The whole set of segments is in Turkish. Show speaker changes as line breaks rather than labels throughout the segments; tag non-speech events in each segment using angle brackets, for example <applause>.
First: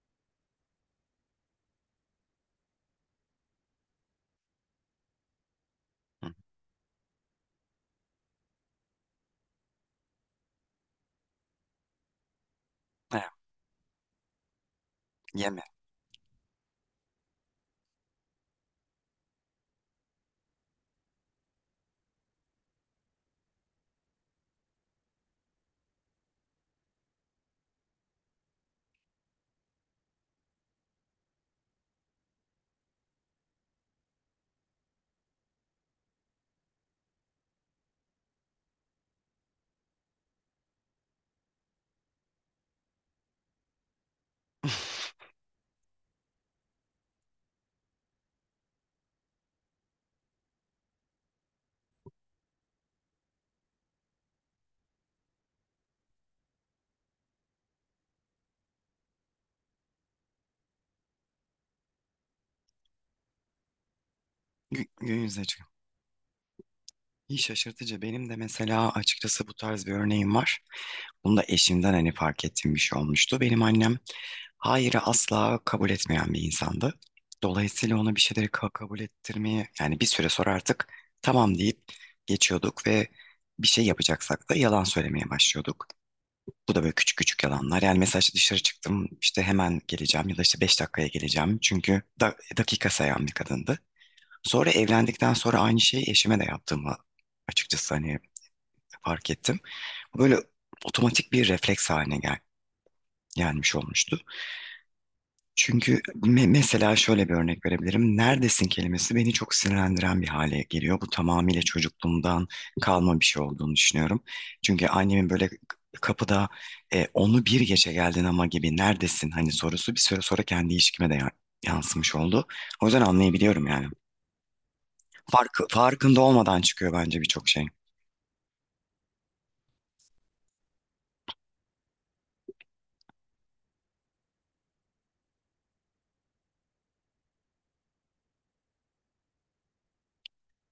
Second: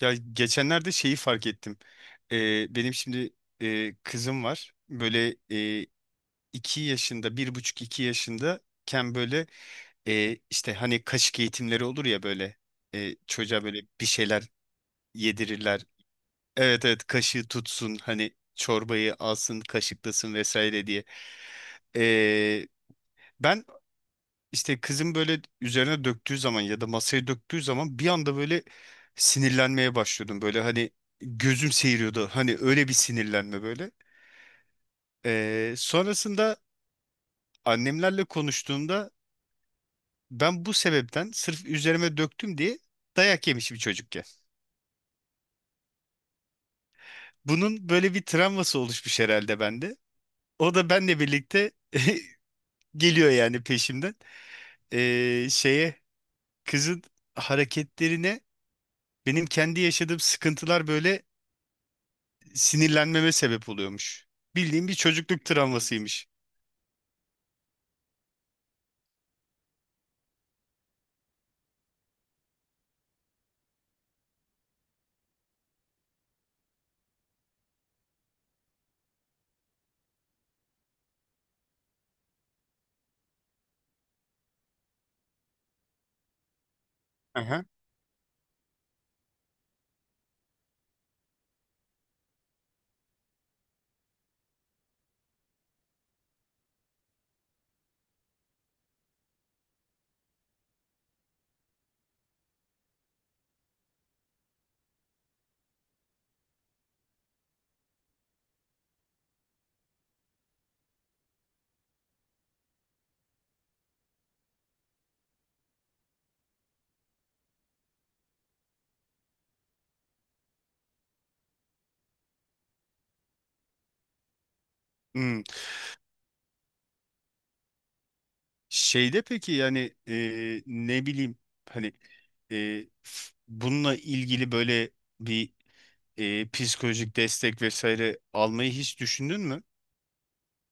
Ya geçenlerde şeyi fark ettim. Benim şimdi kızım var. Böyle
Hı.
iki yaşında, bir buçuk iki yaşındayken böyle işte hani kaşık eğitimleri olur ya böyle
Evet,
çocuğa böyle bir şeyler
yeme.
yedirirler. Evet, evet, kaşığı tutsun hani, çorbayı alsın kaşıklasın vesaire diye. Ee, Ben işte kızın böyle üzerine döktüğü zaman ya da masaya döktüğü zaman bir anda böyle sinirlenmeye başlıyordum. Böyle hani gözüm seyiriyordu. Hani öyle bir sinirlenme böyle. Sonrasında annemlerle konuştuğumda ben bu sebepten sırf üzerime döktüm diye dayak yemişim çocukken. Bunun böyle bir travması oluşmuş herhalde bende. O da benle birlikte <laughs> geliyor yani, peşimden. Şeye Kızın hareketlerine benim kendi yaşadığım sıkıntılar böyle sinirlenmeme sebep oluyormuş. Bildiğim bir
Gün
çocukluk
yüzeceğim.
travmasıymış.
İyi şaşırtıcı. Benim de mesela açıkçası bu tarz bir örneğim var. Bunu da eşimden hani fark ettiğim bir şey olmuştu. Benim annem hayırı asla kabul etmeyen bir insandı. Dolayısıyla ona bir şeyleri kabul ettirmeyi yani bir süre sonra artık tamam deyip geçiyorduk ve bir şey yapacaksak da yalan söylemeye başlıyorduk. Bu da böyle küçük küçük
Aha.
yalanlar. Yani mesela işte dışarı çıktım işte hemen geleceğim ya da işte beş dakikaya geleceğim. Çünkü dakika sayan bir kadındı. Sonra evlendikten sonra aynı şeyi eşime de yaptığımı açıkçası hani fark ettim. Bu böyle otomatik bir refleks haline gelmiş olmuştu. Çünkü mesela şöyle bir örnek verebilirim. Neredesin kelimesi beni çok sinirlendiren bir hale geliyor. Bu tamamıyla çocukluğumdan kalma bir şey olduğunu düşünüyorum. Çünkü annemin böyle kapıda onu bir gece geldin ama gibi neredesin hani sorusu bir süre sonra kendi ilişkime de yansımış oldu. O yüzden anlayabiliyorum yani.
Hmm.
Farkında olmadan çıkıyor bence birçok şey.
Şeyde peki, yani ne bileyim hani bununla ilgili böyle bir psikolojik destek vesaire almayı hiç düşündün mü?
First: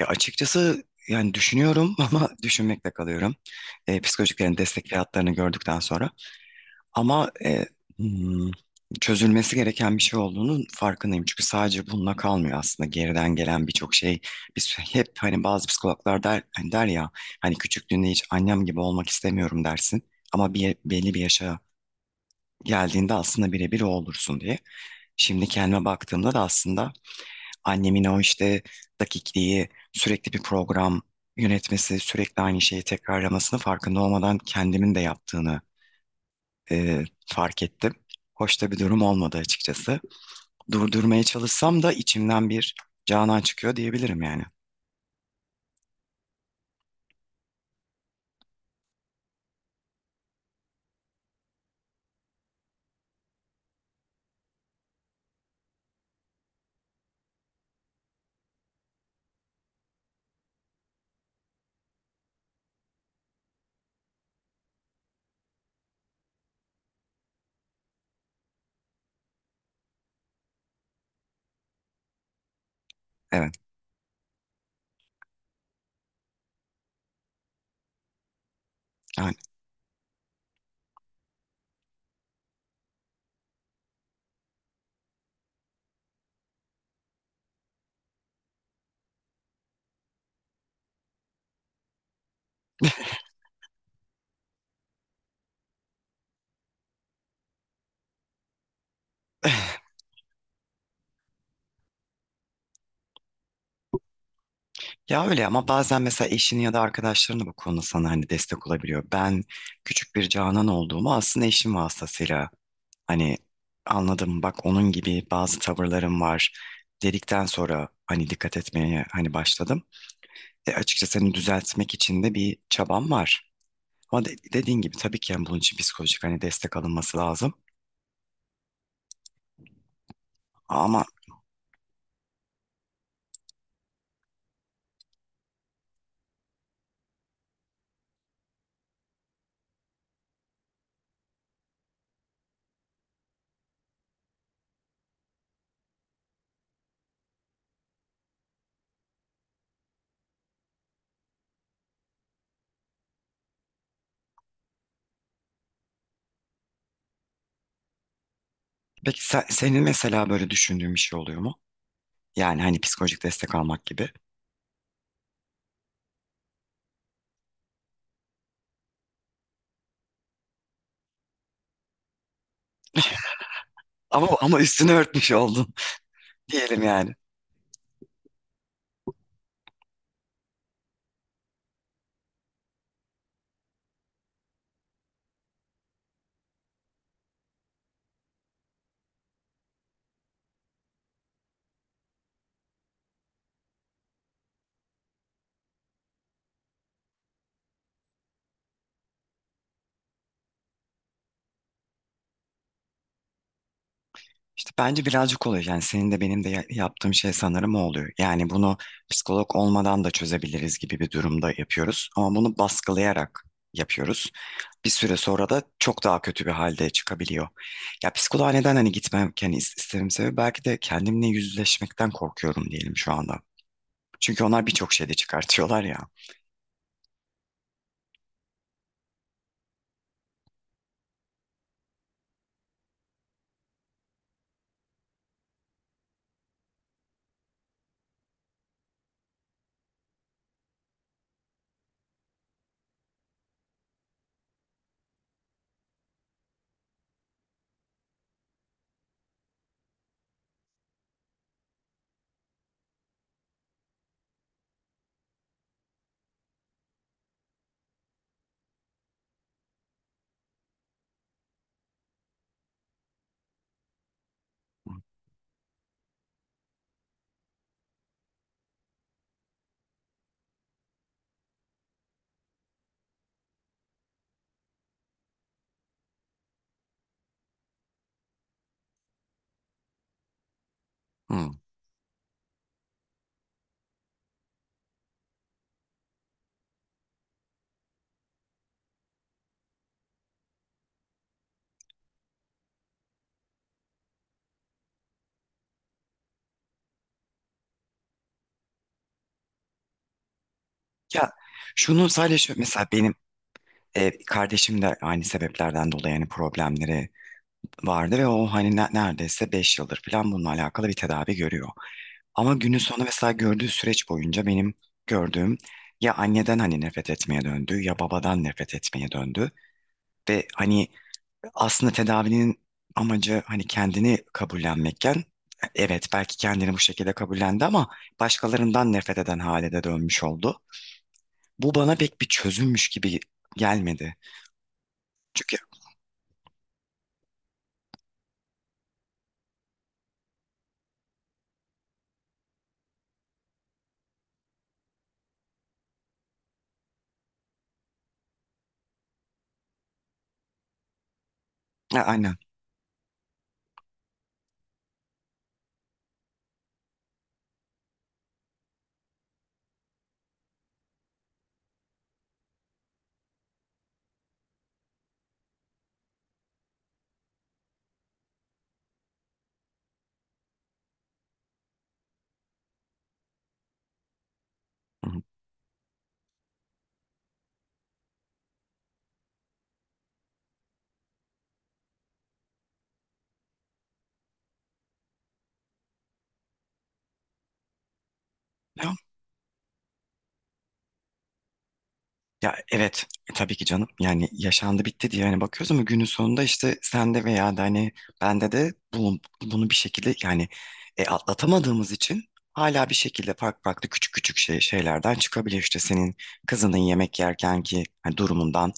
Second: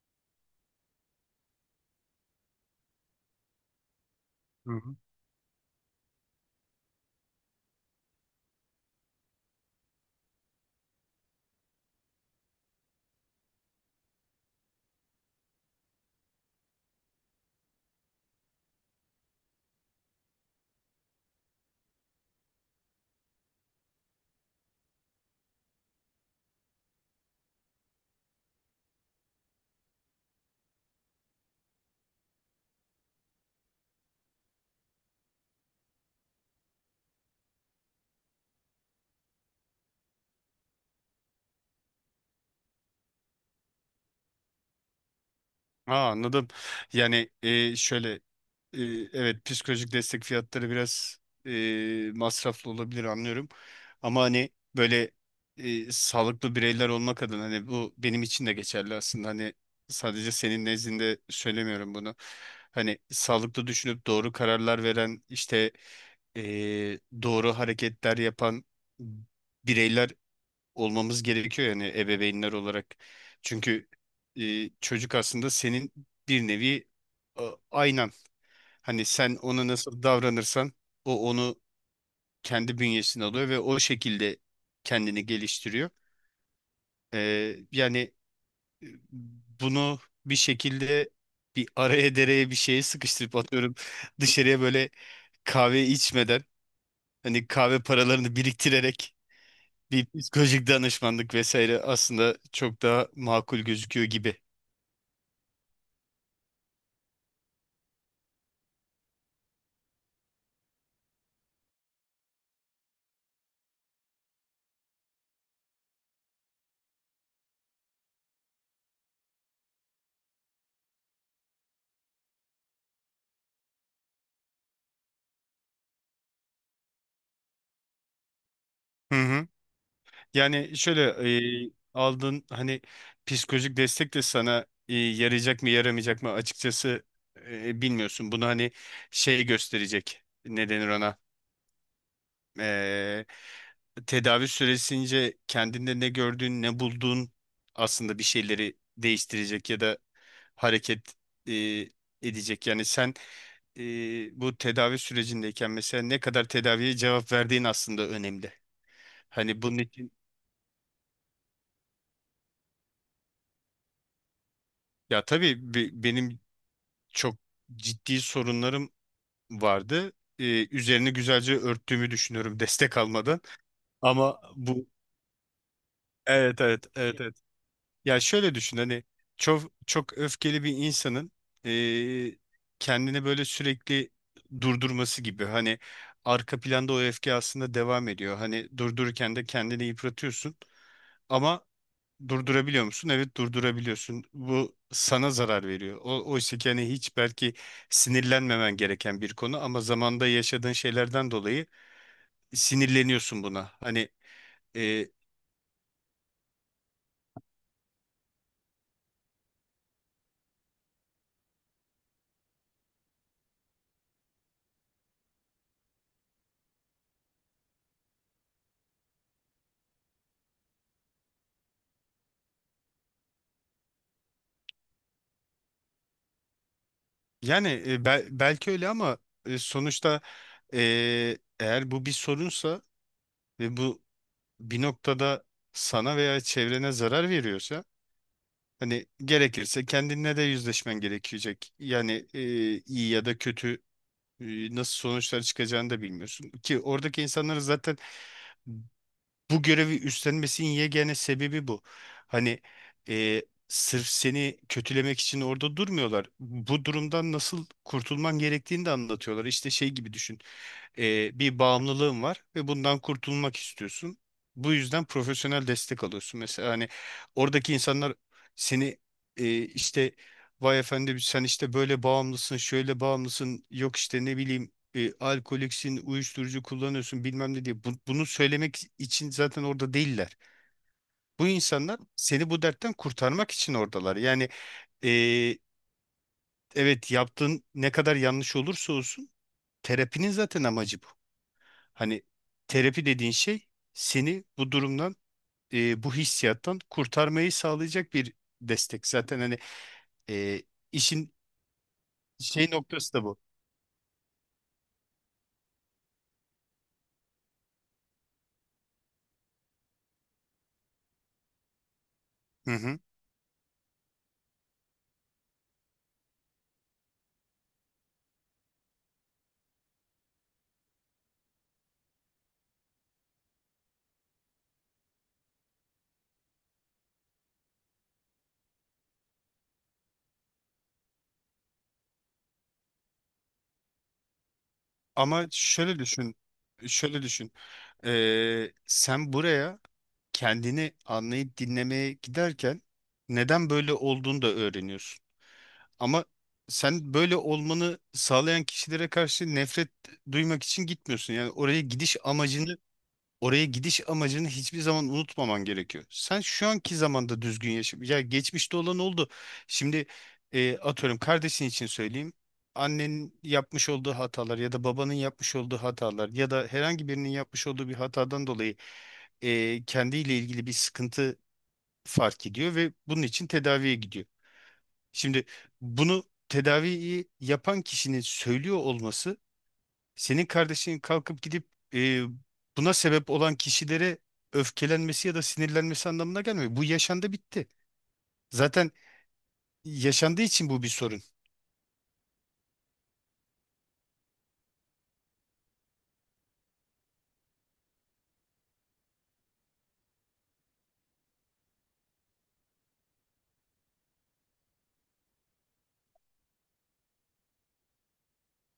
Ya açıkçası yani düşünüyorum <laughs> ama düşünmekle kalıyorum. Psikolojiklerin destekli hatlarını gördükten sonra. Ama hmm, çözülmesi gereken bir şey olduğunun farkındayım. Çünkü sadece bununla kalmıyor aslında. Geriden gelen birçok şey. Biz <laughs> hep hani bazı psikologlar der, hani der ya hani küçüklüğünde hiç annem gibi olmak istemiyorum dersin. Ama belli bir yaşa geldiğinde aslında birebir o olursun diye. Şimdi kendime baktığımda da aslında annemin o işte dakikliği, sürekli bir program yönetmesi, sürekli aynı şeyi tekrarlamasını farkında olmadan kendimin de yaptığını fark ettim. Hoş da bir durum olmadı açıkçası. Durdurmaya çalışsam da içimden bir Canan çıkıyor diyebilirim yani.
Aa, anladım. Yani şöyle, e, evet, psikolojik destek fiyatları biraz masraflı olabilir, anlıyorum. Ama hani böyle sağlıklı bireyler olmak adına, hani bu benim için de geçerli aslında. Hani sadece senin nezdinde söylemiyorum bunu. Hani sağlıklı düşünüp doğru kararlar veren, işte e, doğru hareketler yapan bireyler olmamız gerekiyor yani, ebeveynler olarak.
Evet,
Çünkü çocuk aslında senin bir nevi e, aynan. Hani
yani.
sen ona nasıl davranırsan, o onu kendi bünyesine alıyor ve o şekilde kendini geliştiriyor. Yani e, bunu bir şekilde bir araya dereye bir şeye sıkıştırıp atıyorum <laughs> dışarıya, böyle kahve içmeden, hani kahve paralarını biriktirerek
<laughs>
bir psikolojik danışmanlık vesaire, aslında çok daha makul gözüküyor gibi.
Ya öyle ama bazen mesela eşini ya da arkadaşların bu konuda sana hani destek olabiliyor. Ben küçük bir Canan olduğumu aslında eşim vasıtasıyla hani anladım, bak onun gibi bazı tavırlarım var dedikten sonra hani dikkat etmeye hani başladım. Açıkçası hani düzeltmek için de bir çabam var. Ama dediğin gibi tabii ki yani bunun için psikolojik hani destek alınması lazım.
Hı hı. Yani şöyle,
Ama
aldığın hani psikolojik destek de sana yarayacak mı yaramayacak mı, açıkçası bilmiyorsun. Bunu hani şey gösterecek, ne denir ona, eee, tedavi süresince kendinde ne gördüğün, ne bulduğun aslında bir şeyleri değiştirecek ya da hareket eee, edecek. Yani sen bu tedavi sürecindeyken mesela ne kadar tedaviye cevap verdiğin aslında önemli.
peki
Hani bunun
senin
için,
mesela böyle düşündüğün bir şey oluyor mu? Yani hani psikolojik destek almak gibi.
ya tabii benim çok ciddi sorunlarım vardı. Üzerini güzelce örttüğümü düşünüyorum <laughs> destek almadan.
Ama
Ama bu,
üstünü örtmüş oldun <laughs>
evet,
diyelim
evet,
yani.
evet, evet. Ya şöyle düşün, hani çok çok öfkeli bir insanın eee, kendini böyle sürekli durdurması gibi, hani arka planda o öfke aslında devam ediyor. Hani durdururken de kendini yıpratıyorsun ama durdurabiliyor musun? Evet, durdurabiliyorsun. Bu sana zarar veriyor. O, oysa ki hani hiç belki sinirlenmemen gereken bir konu ama zamanda yaşadığın şeylerden dolayı sinirleniyorsun buna. Hani
İşte bence
eee,
birazcık oluyor. Yani senin de benim de yaptığım şey sanırım o oluyor. Yani bunu psikolog olmadan da çözebiliriz gibi bir durumda yapıyoruz. Ama bunu baskılayarak yapıyoruz. Bir süre sonra da çok daha kötü bir halde çıkabiliyor. Ya psikoloğa neden hani gitmem hani istemem sebebi belki de kendimle yüzleşmekten korkuyorum diyelim şu anda. Çünkü onlar birçok şeyde çıkartıyorlar ya.
yani belki öyle ama sonuçta, eğer bu bir sorunsa ve bu bir noktada sana veya çevrene zarar veriyorsa, hani gerekirse kendinle de yüzleşmen gerekecek. Yani iyi ya da kötü, nasıl sonuçlar çıkacağını da bilmiyorsun. Ki oradaki insanların zaten bu görevi üstlenmesinin yegane sebebi bu. Hani e, sırf seni kötülemek için orada durmuyorlar. Bu durumdan nasıl kurtulman gerektiğini de anlatıyorlar. İşte şey gibi düşün. Bir bağımlılığın var ve bundan kurtulmak istiyorsun. Bu yüzden profesyonel destek alıyorsun. Mesela hani oradaki insanlar seni işte, vay efendim sen işte böyle bağımlısın, şöyle bağımlısın, yok işte ne bileyim alkoliksin, uyuşturucu kullanıyorsun bilmem ne diye. Bunu söylemek için zaten orada değiller.
Hmm.
Bu insanlar seni bu dertten kurtarmak için oradalar. Yani e, evet, yaptığın ne kadar yanlış olursa olsun terapinin zaten amacı bu. Hani terapi dediğin şey seni bu durumdan, bu hissiyattan kurtarmayı sağlayacak bir destek. Zaten hani e,
Ya
işin
şunu sadece
şey
mesela
noktası
benim
da bu.
kardeşim de aynı sebeplerden dolayı yani problemleri vardı ve o hani neredeyse 5 yıldır falan bununla alakalı bir tedavi görüyor. Ama
Hı
günün
hı.
sonu mesela gördüğü süreç boyunca benim gördüğüm ya anneden hani nefret etmeye döndü ya babadan nefret etmeye döndü. Ve hani aslında tedavinin amacı hani kendini kabullenmekken evet belki kendini bu şekilde kabullendi ama başkalarından nefret eden hale de dönmüş oldu. Bu bana pek bir çözümmüş gibi gelmedi.
Ama
Çünkü
şöyle düşün, şöyle düşün. E, sen buraya kendini anlayıp dinlemeye giderken neden böyle olduğunu da öğreniyorsun. Ama sen böyle olmanı sağlayan kişilere karşı nefret duymak için gitmiyorsun.
ha, aynen.
Oraya gidiş amacını hiçbir zaman unutmaman gerekiyor. Sen şu anki zamanda düzgün yaşa. Ya geçmişte olan oldu. Şimdi atıyorum, kardeşin için söyleyeyim. Annenin yapmış olduğu hatalar ya da babanın yapmış olduğu hatalar ya da herhangi birinin yapmış olduğu bir hatadan dolayı kendiyle ilgili bir sıkıntı fark ediyor ve bunun için tedaviye gidiyor.
Hı
Şimdi bunu, tedaviyi yapan kişinin söylüyor olması, senin kardeşin kalkıp gidip e, buna sebep olan kişilere öfkelenmesi ya da sinirlenmesi anlamına gelmiyor. Bu yaşandı bitti.
hı.
Zaten yaşandığı için bu bir sorun.
Ya evet tabii ki canım yani yaşandı bitti diye hani bakıyoruz ama günün sonunda işte sende veya da hani bende de bunu bir şekilde yani atlatamadığımız için hala bir şekilde farklı farklı küçük küçük şeylerden çıkabiliyor işte senin kızının yemek yerken ki hani durumundan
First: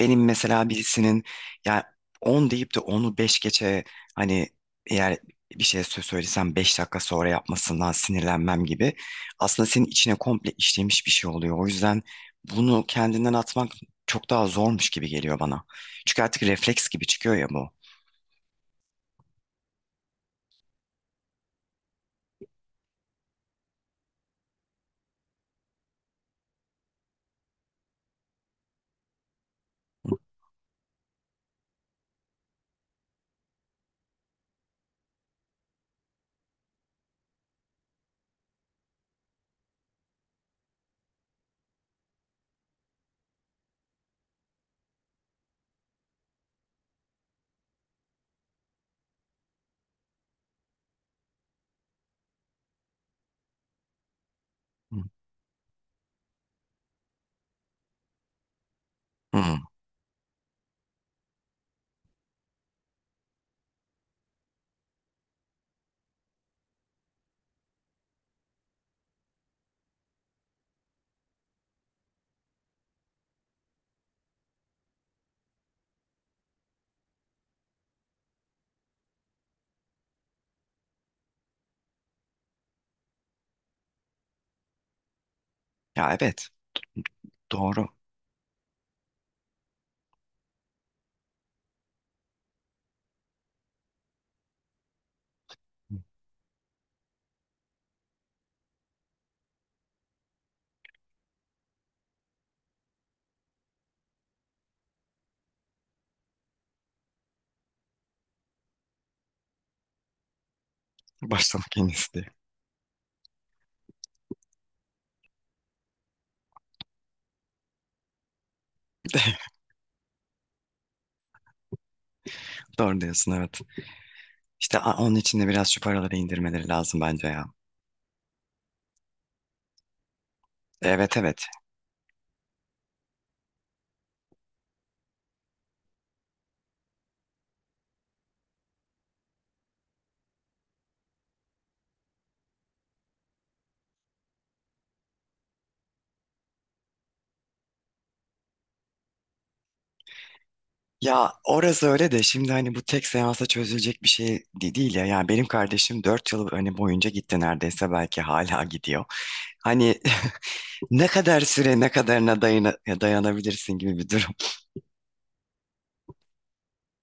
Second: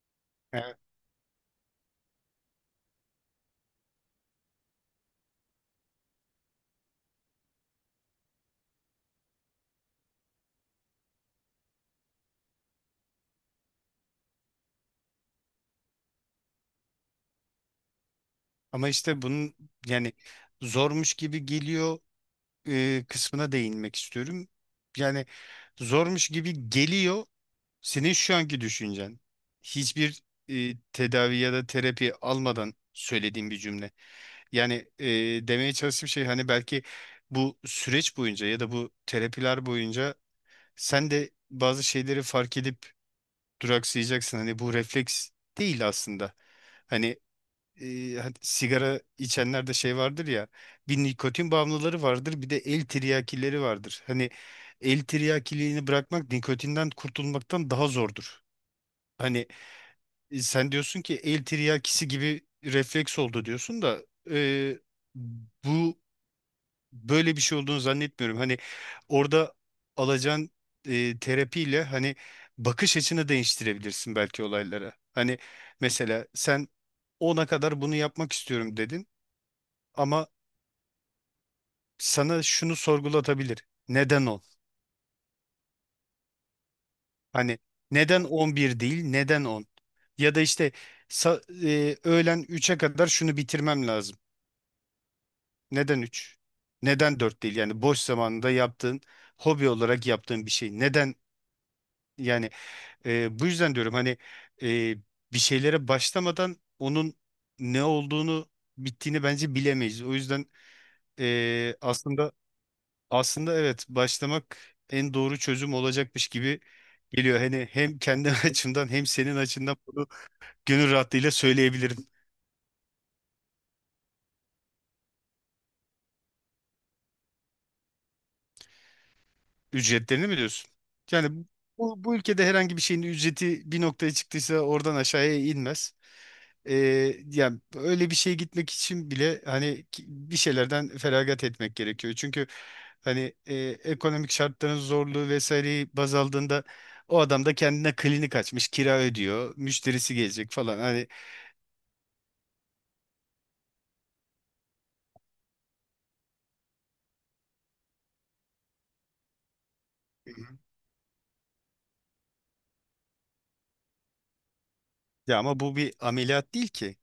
benim mesela
Evet.
birisinin ya 10 deyip de onu 5 geçe hani eğer bir şey söylesem 5 dakika sonra yapmasından sinirlenmem gibi aslında senin içine komple işlemiş bir şey oluyor o yüzden bunu kendinden atmak çok daha zormuş gibi geliyor bana. Çünkü artık refleks gibi çıkıyor ya bu.
Ama işte bunun, yani zormuş gibi geliyor kısmına değinmek istiyorum. Yani zormuş gibi geliyor senin şu anki düşüncen. Hiçbir tedavi ya da terapi almadan söylediğim bir cümle. Yani demeye çalıştığım şey, hani belki bu süreç boyunca ya da bu terapiler boyunca sen de bazı şeyleri fark edip duraksayacaksın. Hani bu refleks değil aslında. Hani e, hani sigara içenlerde şey vardır ya, bir nikotin bağımlıları vardır, bir de el tiryakileri vardır. Hani
Hı.
el tiryakiliğini bırakmak nikotinden kurtulmaktan daha zordur.
Hı.
Hani sen diyorsun ki el tiryakisi gibi refleks oldu diyorsun da e, bu böyle bir şey olduğunu zannetmiyorum. Hani orada alacağın terapiyle, hani bakış açını değiştirebilirsin belki olaylara. Hani mesela sen 10'a kadar bunu yapmak istiyorum dedin, ama sana şunu sorgulatabilir. Neden 10?
Ya evet,
Hani
doğru.
neden 11 değil, neden 10? Ya da işte öğlen üç'e kadar şunu bitirmem lazım. Neden 3? Neden 4 değil? Yani boş zamanında yaptığın, hobi olarak yaptığın bir şey. Neden yani? Bu yüzden diyorum hani e, bir şeylere başlamadan onun ne olduğunu, bittiğini bence bilemeyiz. O yüzden
<laughs> Başlamak
e,
en iyisi diye.
aslında aslında evet, başlamak en doğru çözüm olacakmış gibi geliyor. Hani hem kendi <laughs> açımdan hem senin
<laughs>
açından bunu gönül rahatlığıyla söyleyebilirim.
Doğru diyorsun evet. İşte onun için de biraz şu paraları indirmeleri lazım bence ya.
Ücretlerini mi diyorsun?
Evet,
Yani
evet.
bu, bu ülkede herhangi bir şeyin ücreti bir noktaya çıktıysa oradan aşağıya inmez. Ee, Yani öyle bir şeye gitmek için bile hani bir şeylerden feragat etmek gerekiyor. Çünkü hani ekonomik şartların zorluğu vesaireyi baz aldığında o adam da kendine klinik açmış, kira ödüyor, müşterisi gelecek falan. Hani
Ya orası öyle de şimdi hani bu tek seansa çözülecek bir şey değil ya. Yani benim kardeşim 4 yıl hani boyunca gitti neredeyse belki hala gidiyor. Hani <laughs> ne kadar süre ne kadarına dayanabilirsin gibi bir durum. <laughs>
ya, ama bu bir ameliyat değil ki.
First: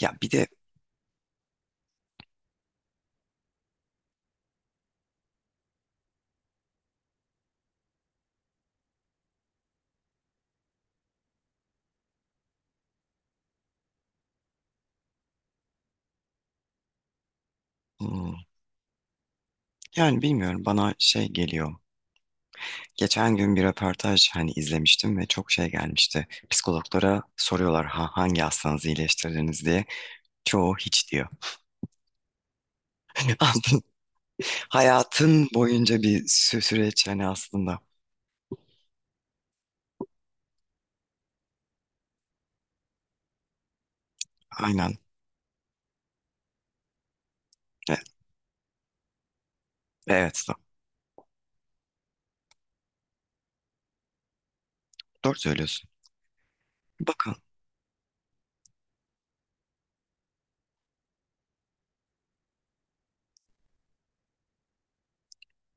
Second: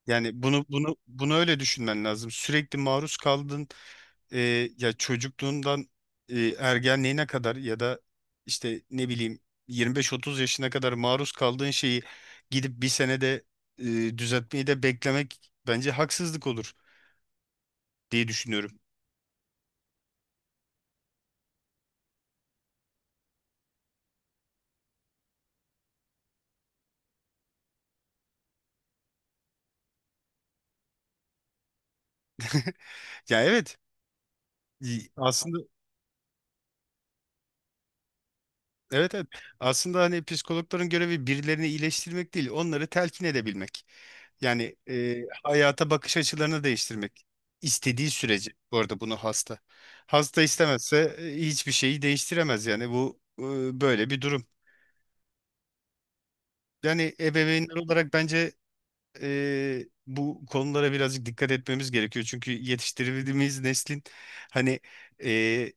Ya bir
Yani
de
bunu öyle düşünmen lazım. Sürekli maruz kaldın. e, Ya çocukluğundan ergenliğine kadar ya da işte ne bileyim 25-30 yaşına kadar maruz kaldığın şeyi gidip bir senede e, düzeltmeyi de beklemek bence haksızlık olur diye
hmm,
düşünüyorum.
yani bilmiyorum bana şey geliyor. Geçen gün bir röportaj hani izlemiştim ve çok şey gelmişti. Psikologlara soruyorlar, ha, hangi hastanızı iyileştirdiniz diye. Çoğu hiç diyor.
<laughs> Ya evet,
Aldın. Hayatın
aslında,
boyunca bir süreç yani aslında.
evet evet. Aslında hani psikologların görevi birilerini iyileştirmek değil, onları telkin edebilmek. Yani
Aynen.
hayata bakış açılarını değiştirmek.
Evet,
İstediği sürece, bu arada, bunu hasta.
evet
Hasta istemezse hiçbir şeyi değiştiremez, yani bu böyle bir durum.
doğru söylüyorsun.
Yani
Bakın.
ebeveynler olarak bence bu konulara birazcık dikkat etmemiz gerekiyor. Çünkü yetiştirdiğimiz neslin, hani e,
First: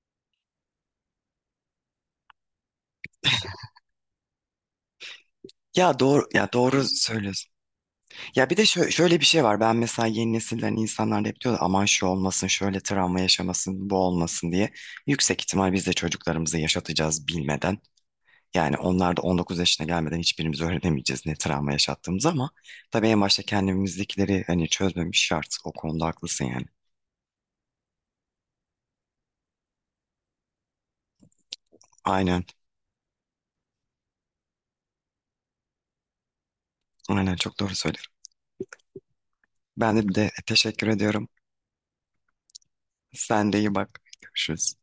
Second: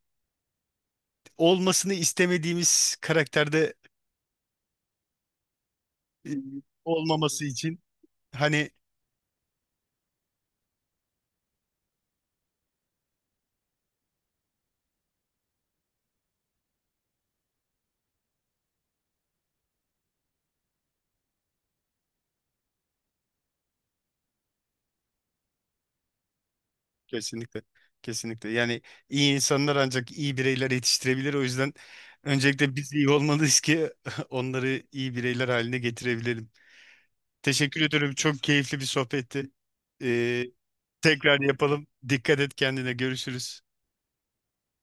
olmasını istemediğimiz karakterde
Ya doğru,
e,
ya doğru
olmaması
söylüyorsun.
için
Ya bir de
hani.
şöyle bir şey var. Ben mesela, yeni nesilden insanlar da hep diyor aman şu olmasın, şöyle travma yaşamasın, bu olmasın diye. Yüksek ihtimal biz de çocuklarımızı yaşatacağız bilmeden. Yani onlar da 19 yaşına gelmeden hiçbirimiz öğrenemeyeceğiz ne travma yaşattığımızı, ama tabii en başta kendimizdekileri hani çözmemiş şart. O konuda haklısın yani.
Kesinlikle. Kesinlikle. Yani iyi insanlar ancak iyi bireyler yetiştirebilir. O yüzden
Aynen.
öncelikle biz iyi olmalıyız ki <laughs> onları iyi bireyler haline getirebilelim.
Aynen çok doğru
Teşekkür
söylüyorsun.
ederim. Çok keyifli bir sohbetti.
Ben de
Ee,
teşekkür ediyorum.
Tekrar yapalım. Dikkat et kendine.
Sen de
Görüşürüz.
iyi bak. Görüşürüz.